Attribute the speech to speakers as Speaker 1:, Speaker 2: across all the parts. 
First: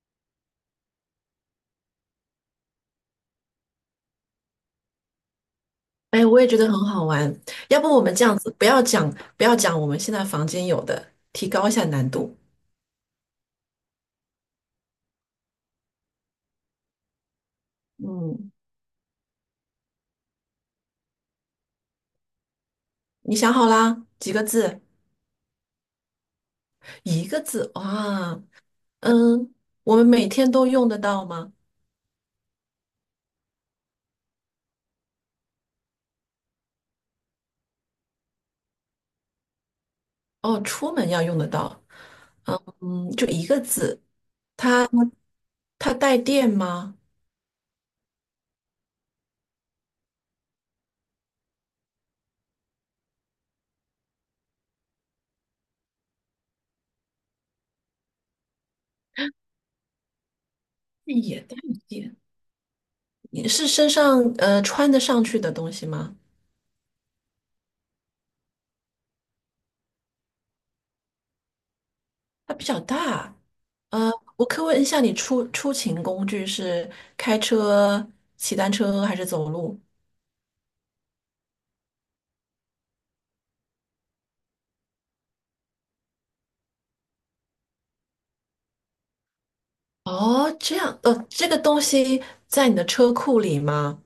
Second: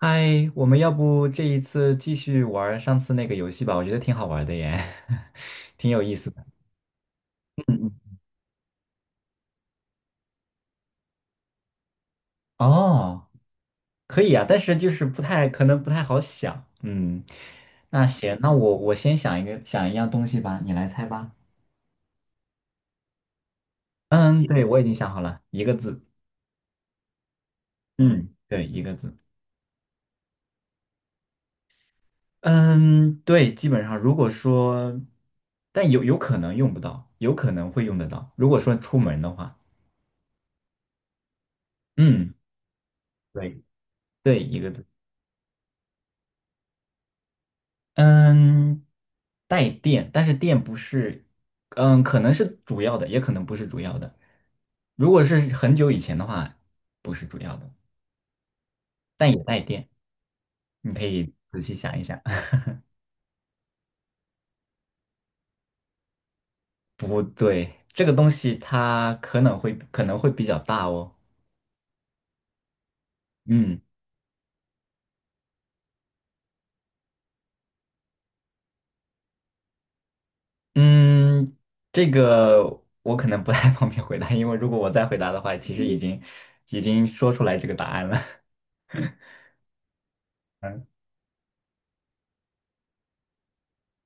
Speaker 1: 嗨，我们要不这一次继续玩儿上次那个游戏吧？我觉得挺好玩的耶，挺有意
Speaker 2: 哎，
Speaker 1: 思
Speaker 2: 我
Speaker 1: 的。
Speaker 2: 也觉得很好玩。
Speaker 1: 嗯
Speaker 2: 要不我们
Speaker 1: 嗯。
Speaker 2: 这样子，不要讲，不要讲我们现在房间有的，提高一下难度。
Speaker 1: 哦，可以啊，但是就是不太可能不太好想。嗯，那行，那
Speaker 2: 嗯，
Speaker 1: 我先想一个想一样东西吧，你来猜吧。
Speaker 2: 你想好啦？几个
Speaker 1: 嗯，对，我
Speaker 2: 字？
Speaker 1: 已经想好了，一个字。
Speaker 2: 一个字。
Speaker 1: 嗯，
Speaker 2: 哇，
Speaker 1: 对，一个字。
Speaker 2: 嗯，我们每天都用得到吗？
Speaker 1: 嗯，对，基本上如果说，但有可能用不到，有可能会用得到。如果说出门的话，
Speaker 2: 哦，出门要用得到。
Speaker 1: 嗯，
Speaker 2: 嗯，就一个
Speaker 1: 对
Speaker 2: 字。
Speaker 1: 对，一个字。
Speaker 2: 它带电吗？
Speaker 1: 嗯，带电，但是电不是，嗯，可能是主要的，也可能不是主要的。如果是很久以前的话，不是主要的，但也带电。你可以
Speaker 2: 也带
Speaker 1: 仔细想一
Speaker 2: 电。
Speaker 1: 想。
Speaker 2: 你是身上穿得上去的东西吗？
Speaker 1: 不对，这个东西它可能会比较大哦。
Speaker 2: 它比较大。
Speaker 1: 嗯
Speaker 2: 呃，我可以问一下，你出勤工具是开车、骑单车还是走路？
Speaker 1: 嗯，这个我可能不太方便回答，因为如果我再回答的话，其实已经说出来这个答案了。
Speaker 2: 哦，这
Speaker 1: 嗯
Speaker 2: 样，呃，这个东西在你的车库里吗？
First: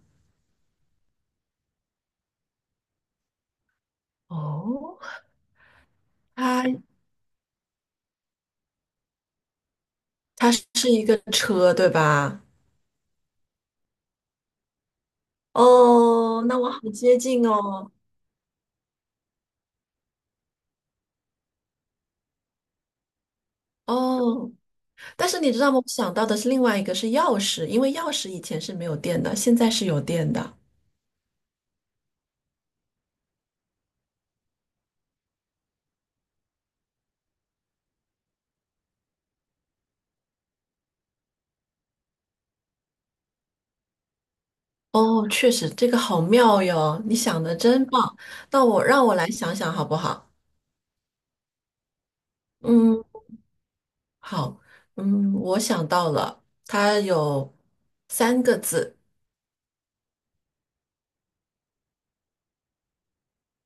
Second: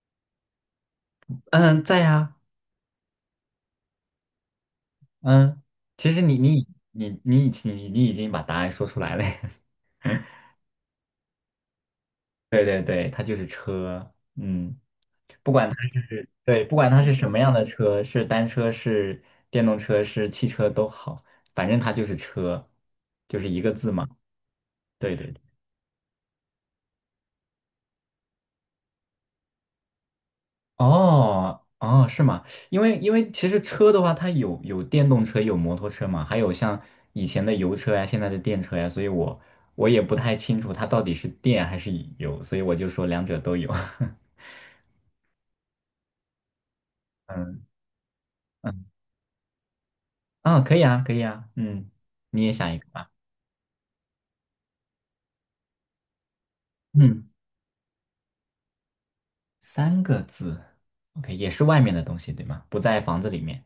Speaker 1: 嗯，在呀。
Speaker 2: 哦，
Speaker 1: 嗯，其实你你
Speaker 2: 它
Speaker 1: 你你已经你你已经把答案说出来了。
Speaker 2: 它是一个车，对吧？
Speaker 1: 对对对，它就是车，嗯，不管
Speaker 2: 哦，那
Speaker 1: 对
Speaker 2: 我
Speaker 1: 不
Speaker 2: 好
Speaker 1: 管它是
Speaker 2: 接
Speaker 1: 什么
Speaker 2: 近
Speaker 1: 样的
Speaker 2: 哦。
Speaker 1: 车，是单车是电动车是汽车都好，反正它就是车，就是一个字嘛。
Speaker 2: 哦，
Speaker 1: 对对
Speaker 2: 但
Speaker 1: 对。
Speaker 2: 是你知道吗？我想到的是另外一个是钥匙，因为钥匙以前是没有电的，现在是有电的。
Speaker 1: 哦哦，是吗？因为其实车的话，它有电动车有摩托车嘛，还有像以前的油车呀，现在的电车呀，所以我也不太清楚它到底是电还是油，所以我就说两者都有。
Speaker 2: 哦，确实，这个好妙哟，你想的
Speaker 1: 嗯
Speaker 2: 真棒。那我
Speaker 1: 嗯，
Speaker 2: 让我来想想好不好？
Speaker 1: 啊，可以啊，可以啊，嗯，你也想一个
Speaker 2: 嗯。
Speaker 1: 吧。
Speaker 2: 好，嗯，我想到了，它
Speaker 1: 嗯，
Speaker 2: 有三个字，
Speaker 1: 三个字，OK,也是外面的东西，对吗？不在房子里面，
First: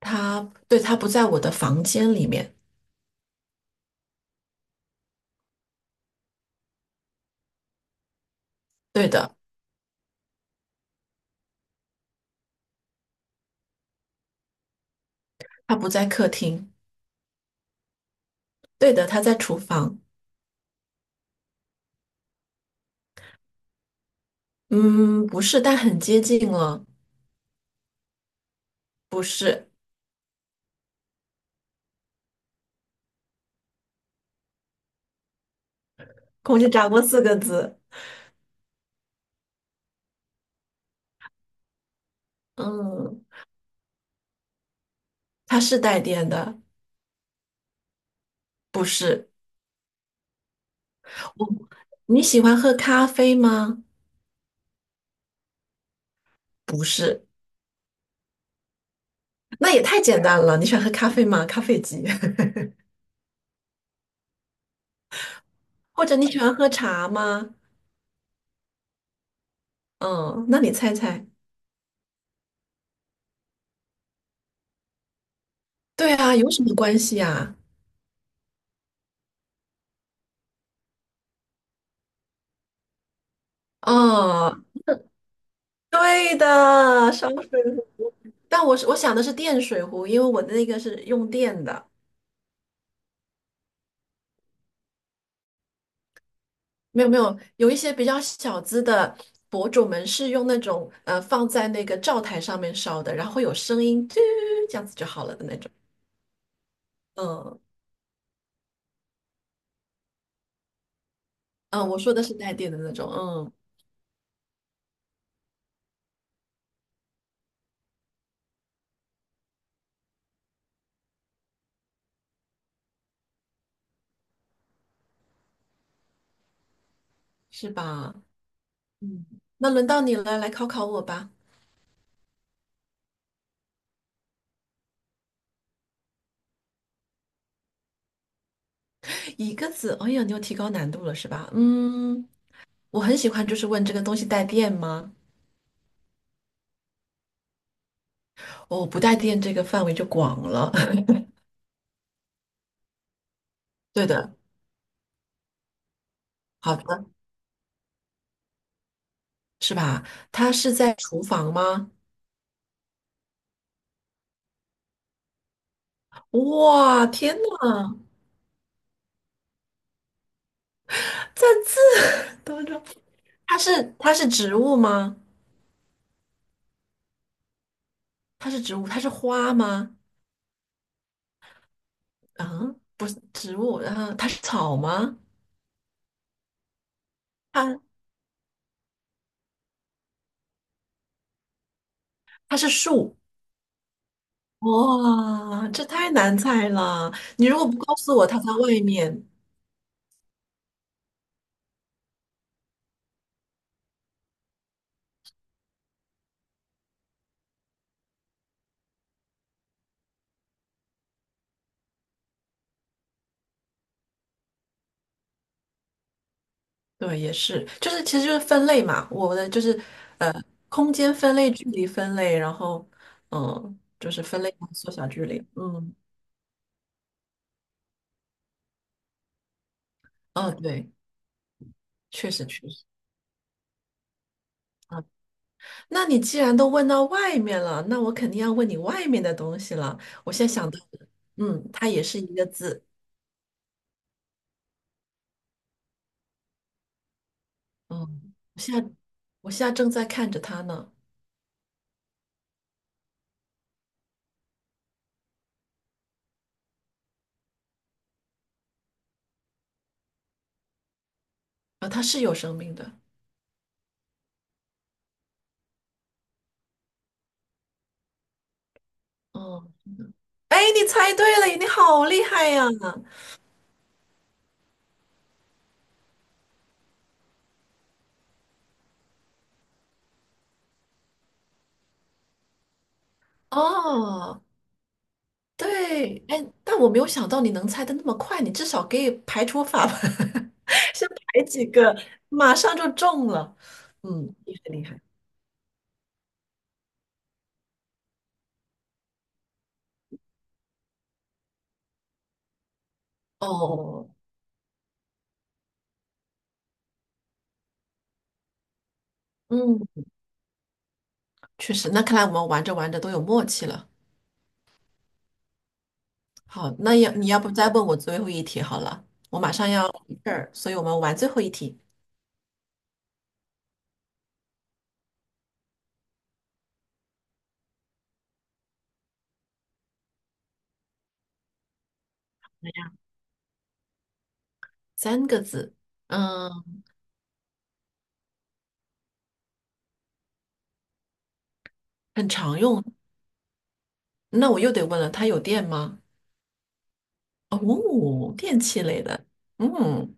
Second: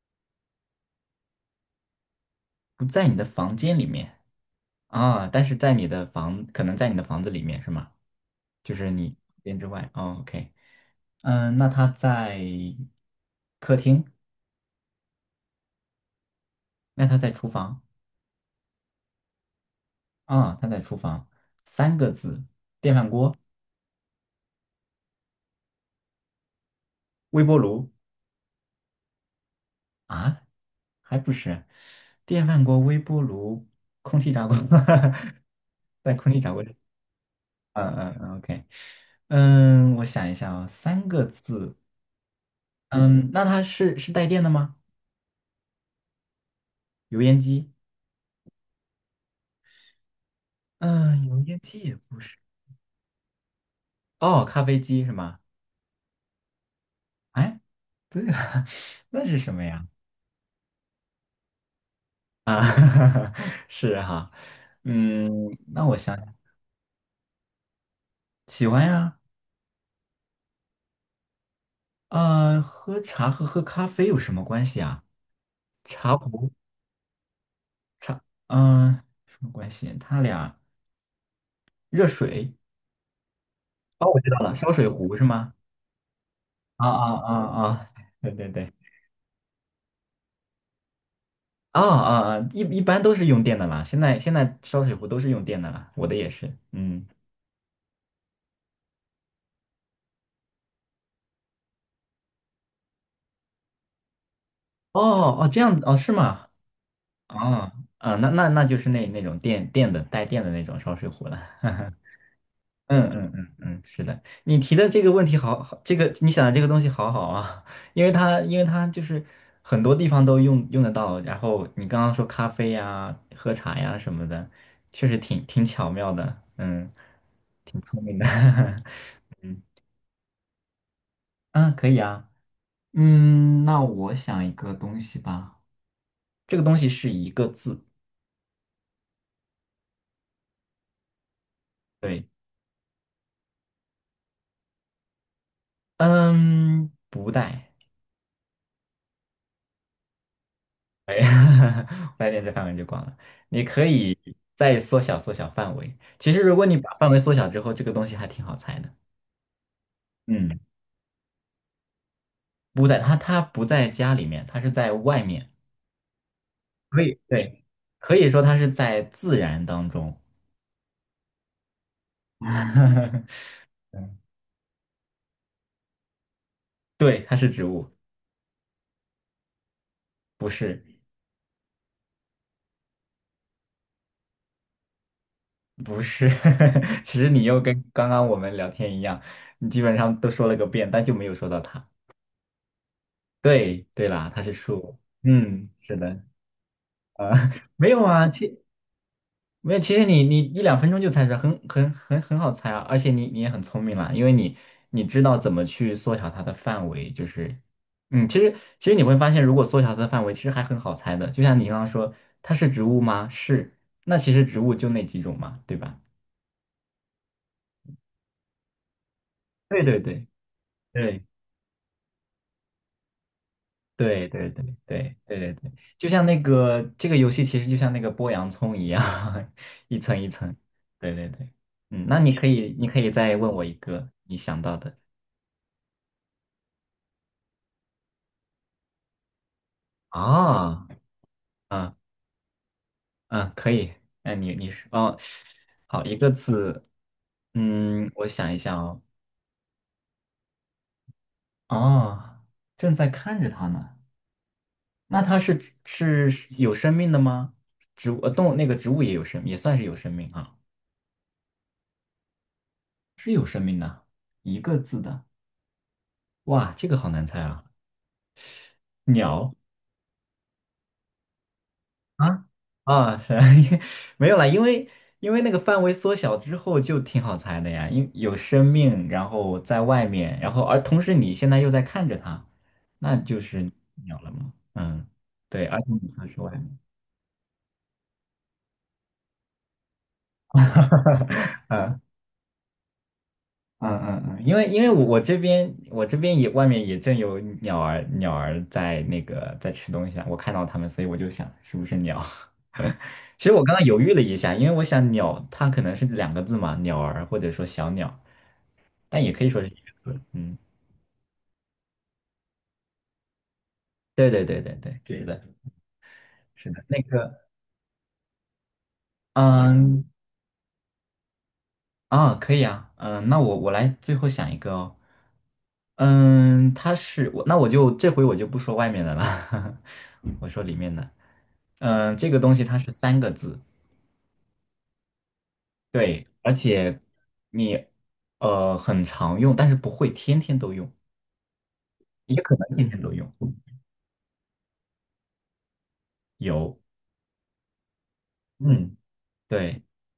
Speaker 2: 它对，它不在我的房间里面，
Speaker 1: 不在你的房间里面啊，但是在你的房，可能在你的房子里面是吗？就是你
Speaker 2: 对
Speaker 1: 房
Speaker 2: 的，
Speaker 1: 间之外。哦，OK,嗯，那他在客厅，
Speaker 2: 它不在客厅，
Speaker 1: 那他在厨房。
Speaker 2: 对的，它在厨房，
Speaker 1: 啊，他在厨房，三个字，电饭锅、
Speaker 2: 嗯，不是，但很接近了，
Speaker 1: 微波炉。
Speaker 2: 不是，
Speaker 1: 啊，还不是，电饭锅、微波炉、空气炸锅。在空气炸
Speaker 2: 空
Speaker 1: 锅
Speaker 2: 气
Speaker 1: 里。
Speaker 2: 炸锅四个字，
Speaker 1: 嗯嗯嗯，OK,嗯，我想一下啊，三个字。
Speaker 2: 嗯，
Speaker 1: 嗯，那它是带电的吗？
Speaker 2: 它是带电的，
Speaker 1: 油烟机？
Speaker 2: 不是，
Speaker 1: 嗯，油
Speaker 2: 我，
Speaker 1: 烟机也不
Speaker 2: 你
Speaker 1: 是。
Speaker 2: 喜欢喝咖啡吗？
Speaker 1: 哦，咖啡机是吗？
Speaker 2: 不是，
Speaker 1: 哎，那是什么
Speaker 2: 那也
Speaker 1: 呀？
Speaker 2: 太简单了，你喜欢喝咖啡吗？咖啡机，
Speaker 1: 啊，是哈，嗯，那 我
Speaker 2: 或
Speaker 1: 想
Speaker 2: 者你
Speaker 1: 想。
Speaker 2: 喜欢喝茶吗？
Speaker 1: 喜欢呀，
Speaker 2: 嗯，那你猜猜。
Speaker 1: 喝茶和喝咖啡有什么关系啊？
Speaker 2: 对
Speaker 1: 茶
Speaker 2: 啊，有
Speaker 1: 壶，
Speaker 2: 什么关系呀、
Speaker 1: 茶，嗯，什么关系？它俩。热水。哦，我知道
Speaker 2: 啊？
Speaker 1: 了，烧
Speaker 2: 嗯
Speaker 1: 水壶是吗？
Speaker 2: 对
Speaker 1: 啊
Speaker 2: 的，
Speaker 1: 啊
Speaker 2: 烧
Speaker 1: 啊
Speaker 2: 水
Speaker 1: 啊！
Speaker 2: 壶。
Speaker 1: 对对
Speaker 2: 但
Speaker 1: 对！
Speaker 2: 我想的是电水壶，因为我的那个是用电
Speaker 1: 啊
Speaker 2: 的。
Speaker 1: 啊啊！一般都是用电的啦，现在烧水壶都是用电的啦，我的也是。
Speaker 2: 没
Speaker 1: 嗯，
Speaker 2: 有没有，有一些比较小资的博主们是用那种放在那个灶台上面烧的，然后会有声音，嘟这样子
Speaker 1: 哦
Speaker 2: 就好了的
Speaker 1: 哦，
Speaker 2: 那
Speaker 1: 这
Speaker 2: 种。
Speaker 1: 样子哦，是吗？
Speaker 2: 嗯
Speaker 1: 啊啊，那那那就是那那种电电的带电的那种烧水壶了。
Speaker 2: 嗯，我说的是带电的那
Speaker 1: 嗯
Speaker 2: 种，
Speaker 1: 嗯
Speaker 2: 嗯，
Speaker 1: 嗯嗯，是的，你提的这个问题好好，这个你想的这个东西好好啊。因为它就是很多地方都用得到，然后你刚刚说咖啡呀、喝茶呀什么的，确实挺巧妙的，嗯，
Speaker 2: 是
Speaker 1: 挺聪
Speaker 2: 吧？
Speaker 1: 明的。
Speaker 2: 嗯，那轮到你了，来考考我吧。
Speaker 1: 嗯，可以啊，嗯，那我想一个东西吧，这个东西是一个字，
Speaker 2: 一个字，哎呀，你又提高难度了是吧？嗯，
Speaker 1: 对，
Speaker 2: 我很喜欢，就是问这个东西带电吗？
Speaker 1: 嗯，不带。
Speaker 2: 哦，不带电这个范围就广了。
Speaker 1: 哎，白天这范围就广了。你可
Speaker 2: 对
Speaker 1: 以
Speaker 2: 的，
Speaker 1: 再缩小缩小范围。其实，如果
Speaker 2: 好
Speaker 1: 你把
Speaker 2: 的，
Speaker 1: 范围缩小之后，这个东西还挺好猜的。
Speaker 2: 是吧？它
Speaker 1: 嗯，
Speaker 2: 是在厨房吗？
Speaker 1: 不在它，它不在家里面，它是在外面。可
Speaker 2: 哇，
Speaker 1: 以，
Speaker 2: 天
Speaker 1: 对，
Speaker 2: 呐，
Speaker 1: 可以说它是在自然当中。
Speaker 2: 赞字，等等，它是植物吗？
Speaker 1: 对，它是植物。
Speaker 2: 它是植物，它是花吗？
Speaker 1: 不是，
Speaker 2: 啊，不是植物，然后它是草吗？
Speaker 1: 不是。其实你又
Speaker 2: 它
Speaker 1: 跟刚刚我们聊天一样，你基本上都说了个遍，但就没有说到它。
Speaker 2: 它是树。
Speaker 1: 对，对啦，它是树。嗯，
Speaker 2: 哇，这
Speaker 1: 是
Speaker 2: 太
Speaker 1: 的，
Speaker 2: 难猜了！
Speaker 1: 啊。
Speaker 2: 你如果 不
Speaker 1: 没
Speaker 2: 告
Speaker 1: 有
Speaker 2: 诉我
Speaker 1: 啊，
Speaker 2: 它在外面，
Speaker 1: 没有，其实你一两分钟就猜出来，很好猜啊，而且你也很聪明啦，因为你知道怎么去缩小它的范围，就是，嗯，其实你会发现，如果缩小它的范围，其实还很好猜的，就像你刚刚说，它是植物吗？是。那其实植物就那几种嘛，对吧？
Speaker 2: 对，也是，就是其实就是分类嘛，我的就是
Speaker 1: 对对对
Speaker 2: 呃，空间
Speaker 1: 对
Speaker 2: 分类、距离分类，然后嗯、呃就是
Speaker 1: 对
Speaker 2: 分
Speaker 1: 对
Speaker 2: 类
Speaker 1: 对
Speaker 2: 缩小
Speaker 1: 对
Speaker 2: 距
Speaker 1: 对
Speaker 2: 离，
Speaker 1: 对对，
Speaker 2: 嗯
Speaker 1: 就像这个游戏，其实就像那个剥洋葱一样。一层一层。
Speaker 2: 嗯，对，
Speaker 1: 对对对。嗯，那
Speaker 2: 确
Speaker 1: 你可
Speaker 2: 实确
Speaker 1: 以
Speaker 2: 实。
Speaker 1: 你可以再问我一个你想到的。
Speaker 2: 那你既然都问到外面了，那我肯定要问你外面的东西了。我现在想到
Speaker 1: 啊，
Speaker 2: 的，嗯，它
Speaker 1: 嗯
Speaker 2: 也是一个字，
Speaker 1: 嗯，可以。那你你是哦，好，一个字，嗯，
Speaker 2: 嗯，
Speaker 1: 我想一
Speaker 2: 我
Speaker 1: 下
Speaker 2: 现在
Speaker 1: 哦。
Speaker 2: 我现在正在看着它呢，
Speaker 1: 哦，正在看着它呢。那它是有生命的吗？植物动物那个植物也有生，也算是有生命啊。
Speaker 2: 啊，它是有生命的，
Speaker 1: 一个字的，哇，这个好难猜啊。鸟。
Speaker 2: 嗯，哎，你猜对了，你好厉
Speaker 1: 啊
Speaker 2: 害呀！
Speaker 1: 啊，是。 没有啦，因为那个范围缩小之后就挺好猜的呀，因有生命，然后在外面，然后而同时你现在又在看着它。那鸟了
Speaker 2: 哦，
Speaker 1: 吗？嗯，对，而且你
Speaker 2: 对，
Speaker 1: 还
Speaker 2: 哎，
Speaker 1: 说呀。
Speaker 2: 但我没有想到你能猜的那么快，你至少可以排除法吧，先排几 个，
Speaker 1: 嗯
Speaker 2: 马上就中了。
Speaker 1: 嗯嗯
Speaker 2: 嗯，
Speaker 1: 嗯，
Speaker 2: 厉
Speaker 1: 因为
Speaker 2: 害
Speaker 1: 因
Speaker 2: 厉
Speaker 1: 为
Speaker 2: 害。
Speaker 1: 我这边也外面也正有鸟儿在那个在吃东西啊，我看到它们，所以我就想是不是鸟。其实我刚刚犹
Speaker 2: 哦，
Speaker 1: 豫了一下，因为我想鸟它可能是两个字嘛，鸟儿或者说小鸟，但也可以说是一
Speaker 2: 嗯，
Speaker 1: 个字。嗯，
Speaker 2: 确实，那看来我们玩着玩着都有默契了。
Speaker 1: 对对对对对，是的，是
Speaker 2: 好，
Speaker 1: 的，
Speaker 2: 那要你要不再问我最后一题好了，我马上要
Speaker 1: 嗯
Speaker 2: 回这儿，所以我们玩最后一题，
Speaker 1: 可以啊，嗯，那我来最后想一个哦。嗯，它是我，那我就这回我就不说外面的了。我说里面的。嗯，这个东西它是三个字，
Speaker 2: 三个字，
Speaker 1: 对，而
Speaker 2: 嗯，
Speaker 1: 且你很常用，但是不会天天都用，
Speaker 2: 很
Speaker 1: 也可
Speaker 2: 常
Speaker 1: 能
Speaker 2: 用。
Speaker 1: 天天都用。
Speaker 2: 那我又得问了，它有电吗？
Speaker 1: 有，
Speaker 2: 哦，电器
Speaker 1: 嗯，
Speaker 2: 类的，
Speaker 1: 对
Speaker 2: 嗯，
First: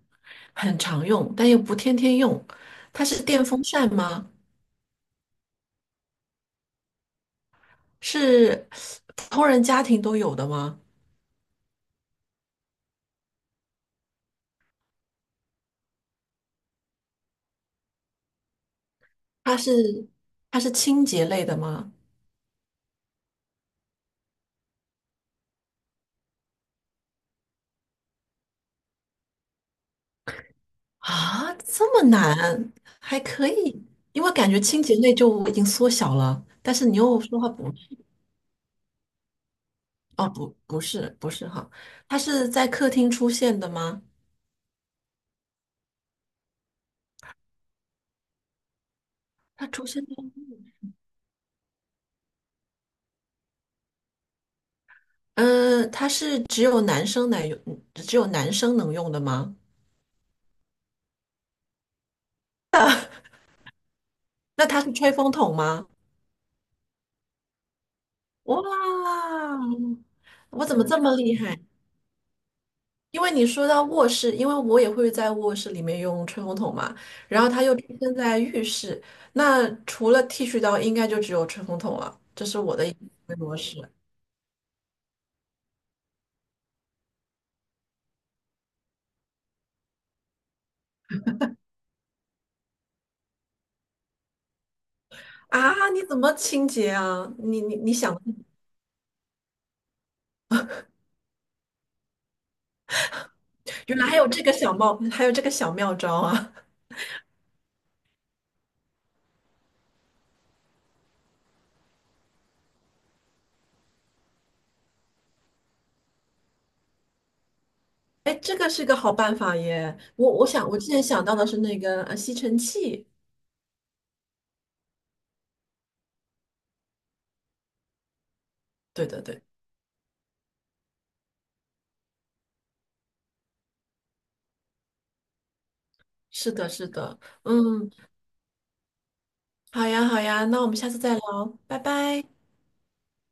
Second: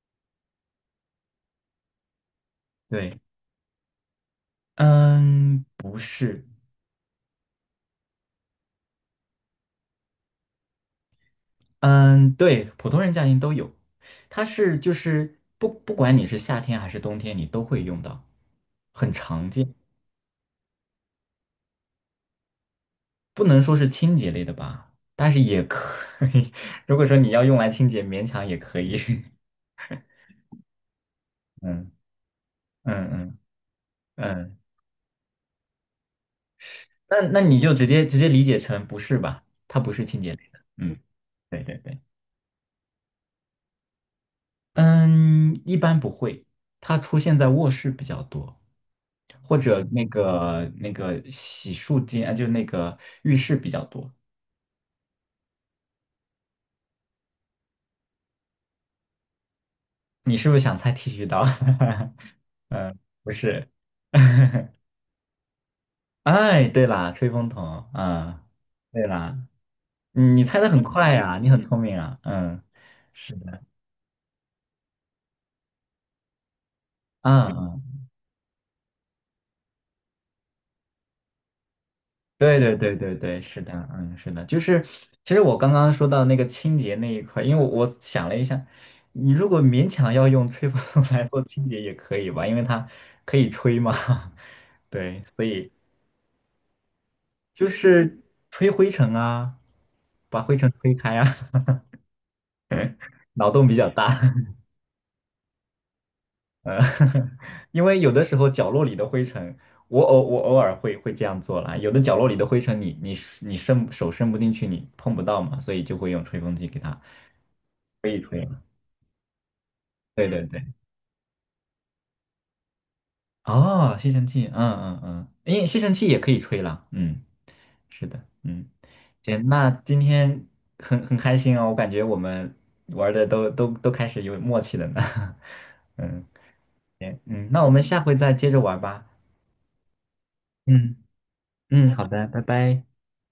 Speaker 2: 很常用，但又不天天用。它
Speaker 1: 对，
Speaker 2: 是电风扇吗？
Speaker 1: 嗯，不是，
Speaker 2: 是普通人家庭都有的吗？
Speaker 1: 嗯，对，普通人家庭都有。它就是不管你是夏天还是冬天，你都会用到，很常
Speaker 2: 它
Speaker 1: 见。
Speaker 2: 是它是清洁类的吗？
Speaker 1: 不能说是清洁类的吧，但是也可以。如果说你要用来清洁，勉强也可以。
Speaker 2: 啊，
Speaker 1: 嗯
Speaker 2: 这么难，
Speaker 1: 嗯
Speaker 2: 还
Speaker 1: 嗯
Speaker 2: 可以，因为感
Speaker 1: 嗯，
Speaker 2: 觉清洁类就已经缩小了，但是你
Speaker 1: 那
Speaker 2: 又说
Speaker 1: 那
Speaker 2: 话
Speaker 1: 你就
Speaker 2: 不，
Speaker 1: 直接理解成不是吧？它不是清
Speaker 2: 哦，
Speaker 1: 洁类
Speaker 2: 不，
Speaker 1: 的。
Speaker 2: 不
Speaker 1: 嗯，
Speaker 2: 是，不是
Speaker 1: 对
Speaker 2: 哈，
Speaker 1: 对对，
Speaker 2: 它是在客厅出现的吗？
Speaker 1: 嗯，一般不会，它出现在卧室比较多，或
Speaker 2: 它
Speaker 1: 者
Speaker 2: 出现
Speaker 1: 那
Speaker 2: 在，
Speaker 1: 个那个洗漱间，啊，就那个浴室比较多。
Speaker 2: 它是只有男生能用，只有男生能用的吗？
Speaker 1: 你是不是想猜剃须刀？嗯，不是。
Speaker 2: 那它是吹风筒吗？
Speaker 1: 哎，对啦，吹风筒啊，
Speaker 2: 哇，
Speaker 1: 对啦，你猜
Speaker 2: 我
Speaker 1: 的
Speaker 2: 怎
Speaker 1: 很
Speaker 2: 么这
Speaker 1: 快
Speaker 2: 么厉
Speaker 1: 呀，你
Speaker 2: 害？
Speaker 1: 很聪明啊，嗯，
Speaker 2: 因为
Speaker 1: 是
Speaker 2: 你
Speaker 1: 的，
Speaker 2: 说到卧室，因为我也会在卧室里面用吹风筒嘛，然
Speaker 1: 嗯
Speaker 2: 后它又出
Speaker 1: 嗯，
Speaker 2: 现在浴室，那除了剃须刀，应该就只有吹风筒了。这是
Speaker 1: 对对
Speaker 2: 我的一
Speaker 1: 对对
Speaker 2: 个
Speaker 1: 对，
Speaker 2: 模
Speaker 1: 是的，
Speaker 2: 式
Speaker 1: 嗯，是的，就是其实我刚刚说到那个清洁那一块，因为我想了一下，你如果勉强要用吹风筒来做清洁也可以吧，因为它可以吹嘛。对，所以
Speaker 2: 啊！你怎么清洁啊？你
Speaker 1: 就
Speaker 2: 你你想，
Speaker 1: 是吹灰尘啊，把灰尘吹开啊。脑洞比较
Speaker 2: 原来还
Speaker 1: 大，
Speaker 2: 有这个小妙，还有这个小妙招啊！
Speaker 1: 因为有的时候角落里的灰尘，我偶尔会这样做啦。有的角落里的灰尘你伸手伸不进去，你碰不到嘛，所以就会用吹风机给它。
Speaker 2: 哎，这个是个好办法耶！
Speaker 1: 对
Speaker 2: 我
Speaker 1: 对
Speaker 2: 我
Speaker 1: 对，
Speaker 2: 想，我之前想到的是那个吸尘器。
Speaker 1: 哦，吸尘器，嗯嗯嗯，因为吸尘器也可以吹啦。嗯，是的，嗯，
Speaker 2: 对的，对，
Speaker 1: 行，那今天很开心哦，我感觉我们玩的都开始有默契了呢。嗯
Speaker 2: 是的，是的，
Speaker 1: 嗯，那我们
Speaker 2: 嗯，
Speaker 1: 下回再接着玩吧。
Speaker 2: 好呀，好呀，那我们下
Speaker 1: 嗯
Speaker 2: 次再聊，拜
Speaker 1: 嗯，好
Speaker 2: 拜。
Speaker 1: 的，拜拜。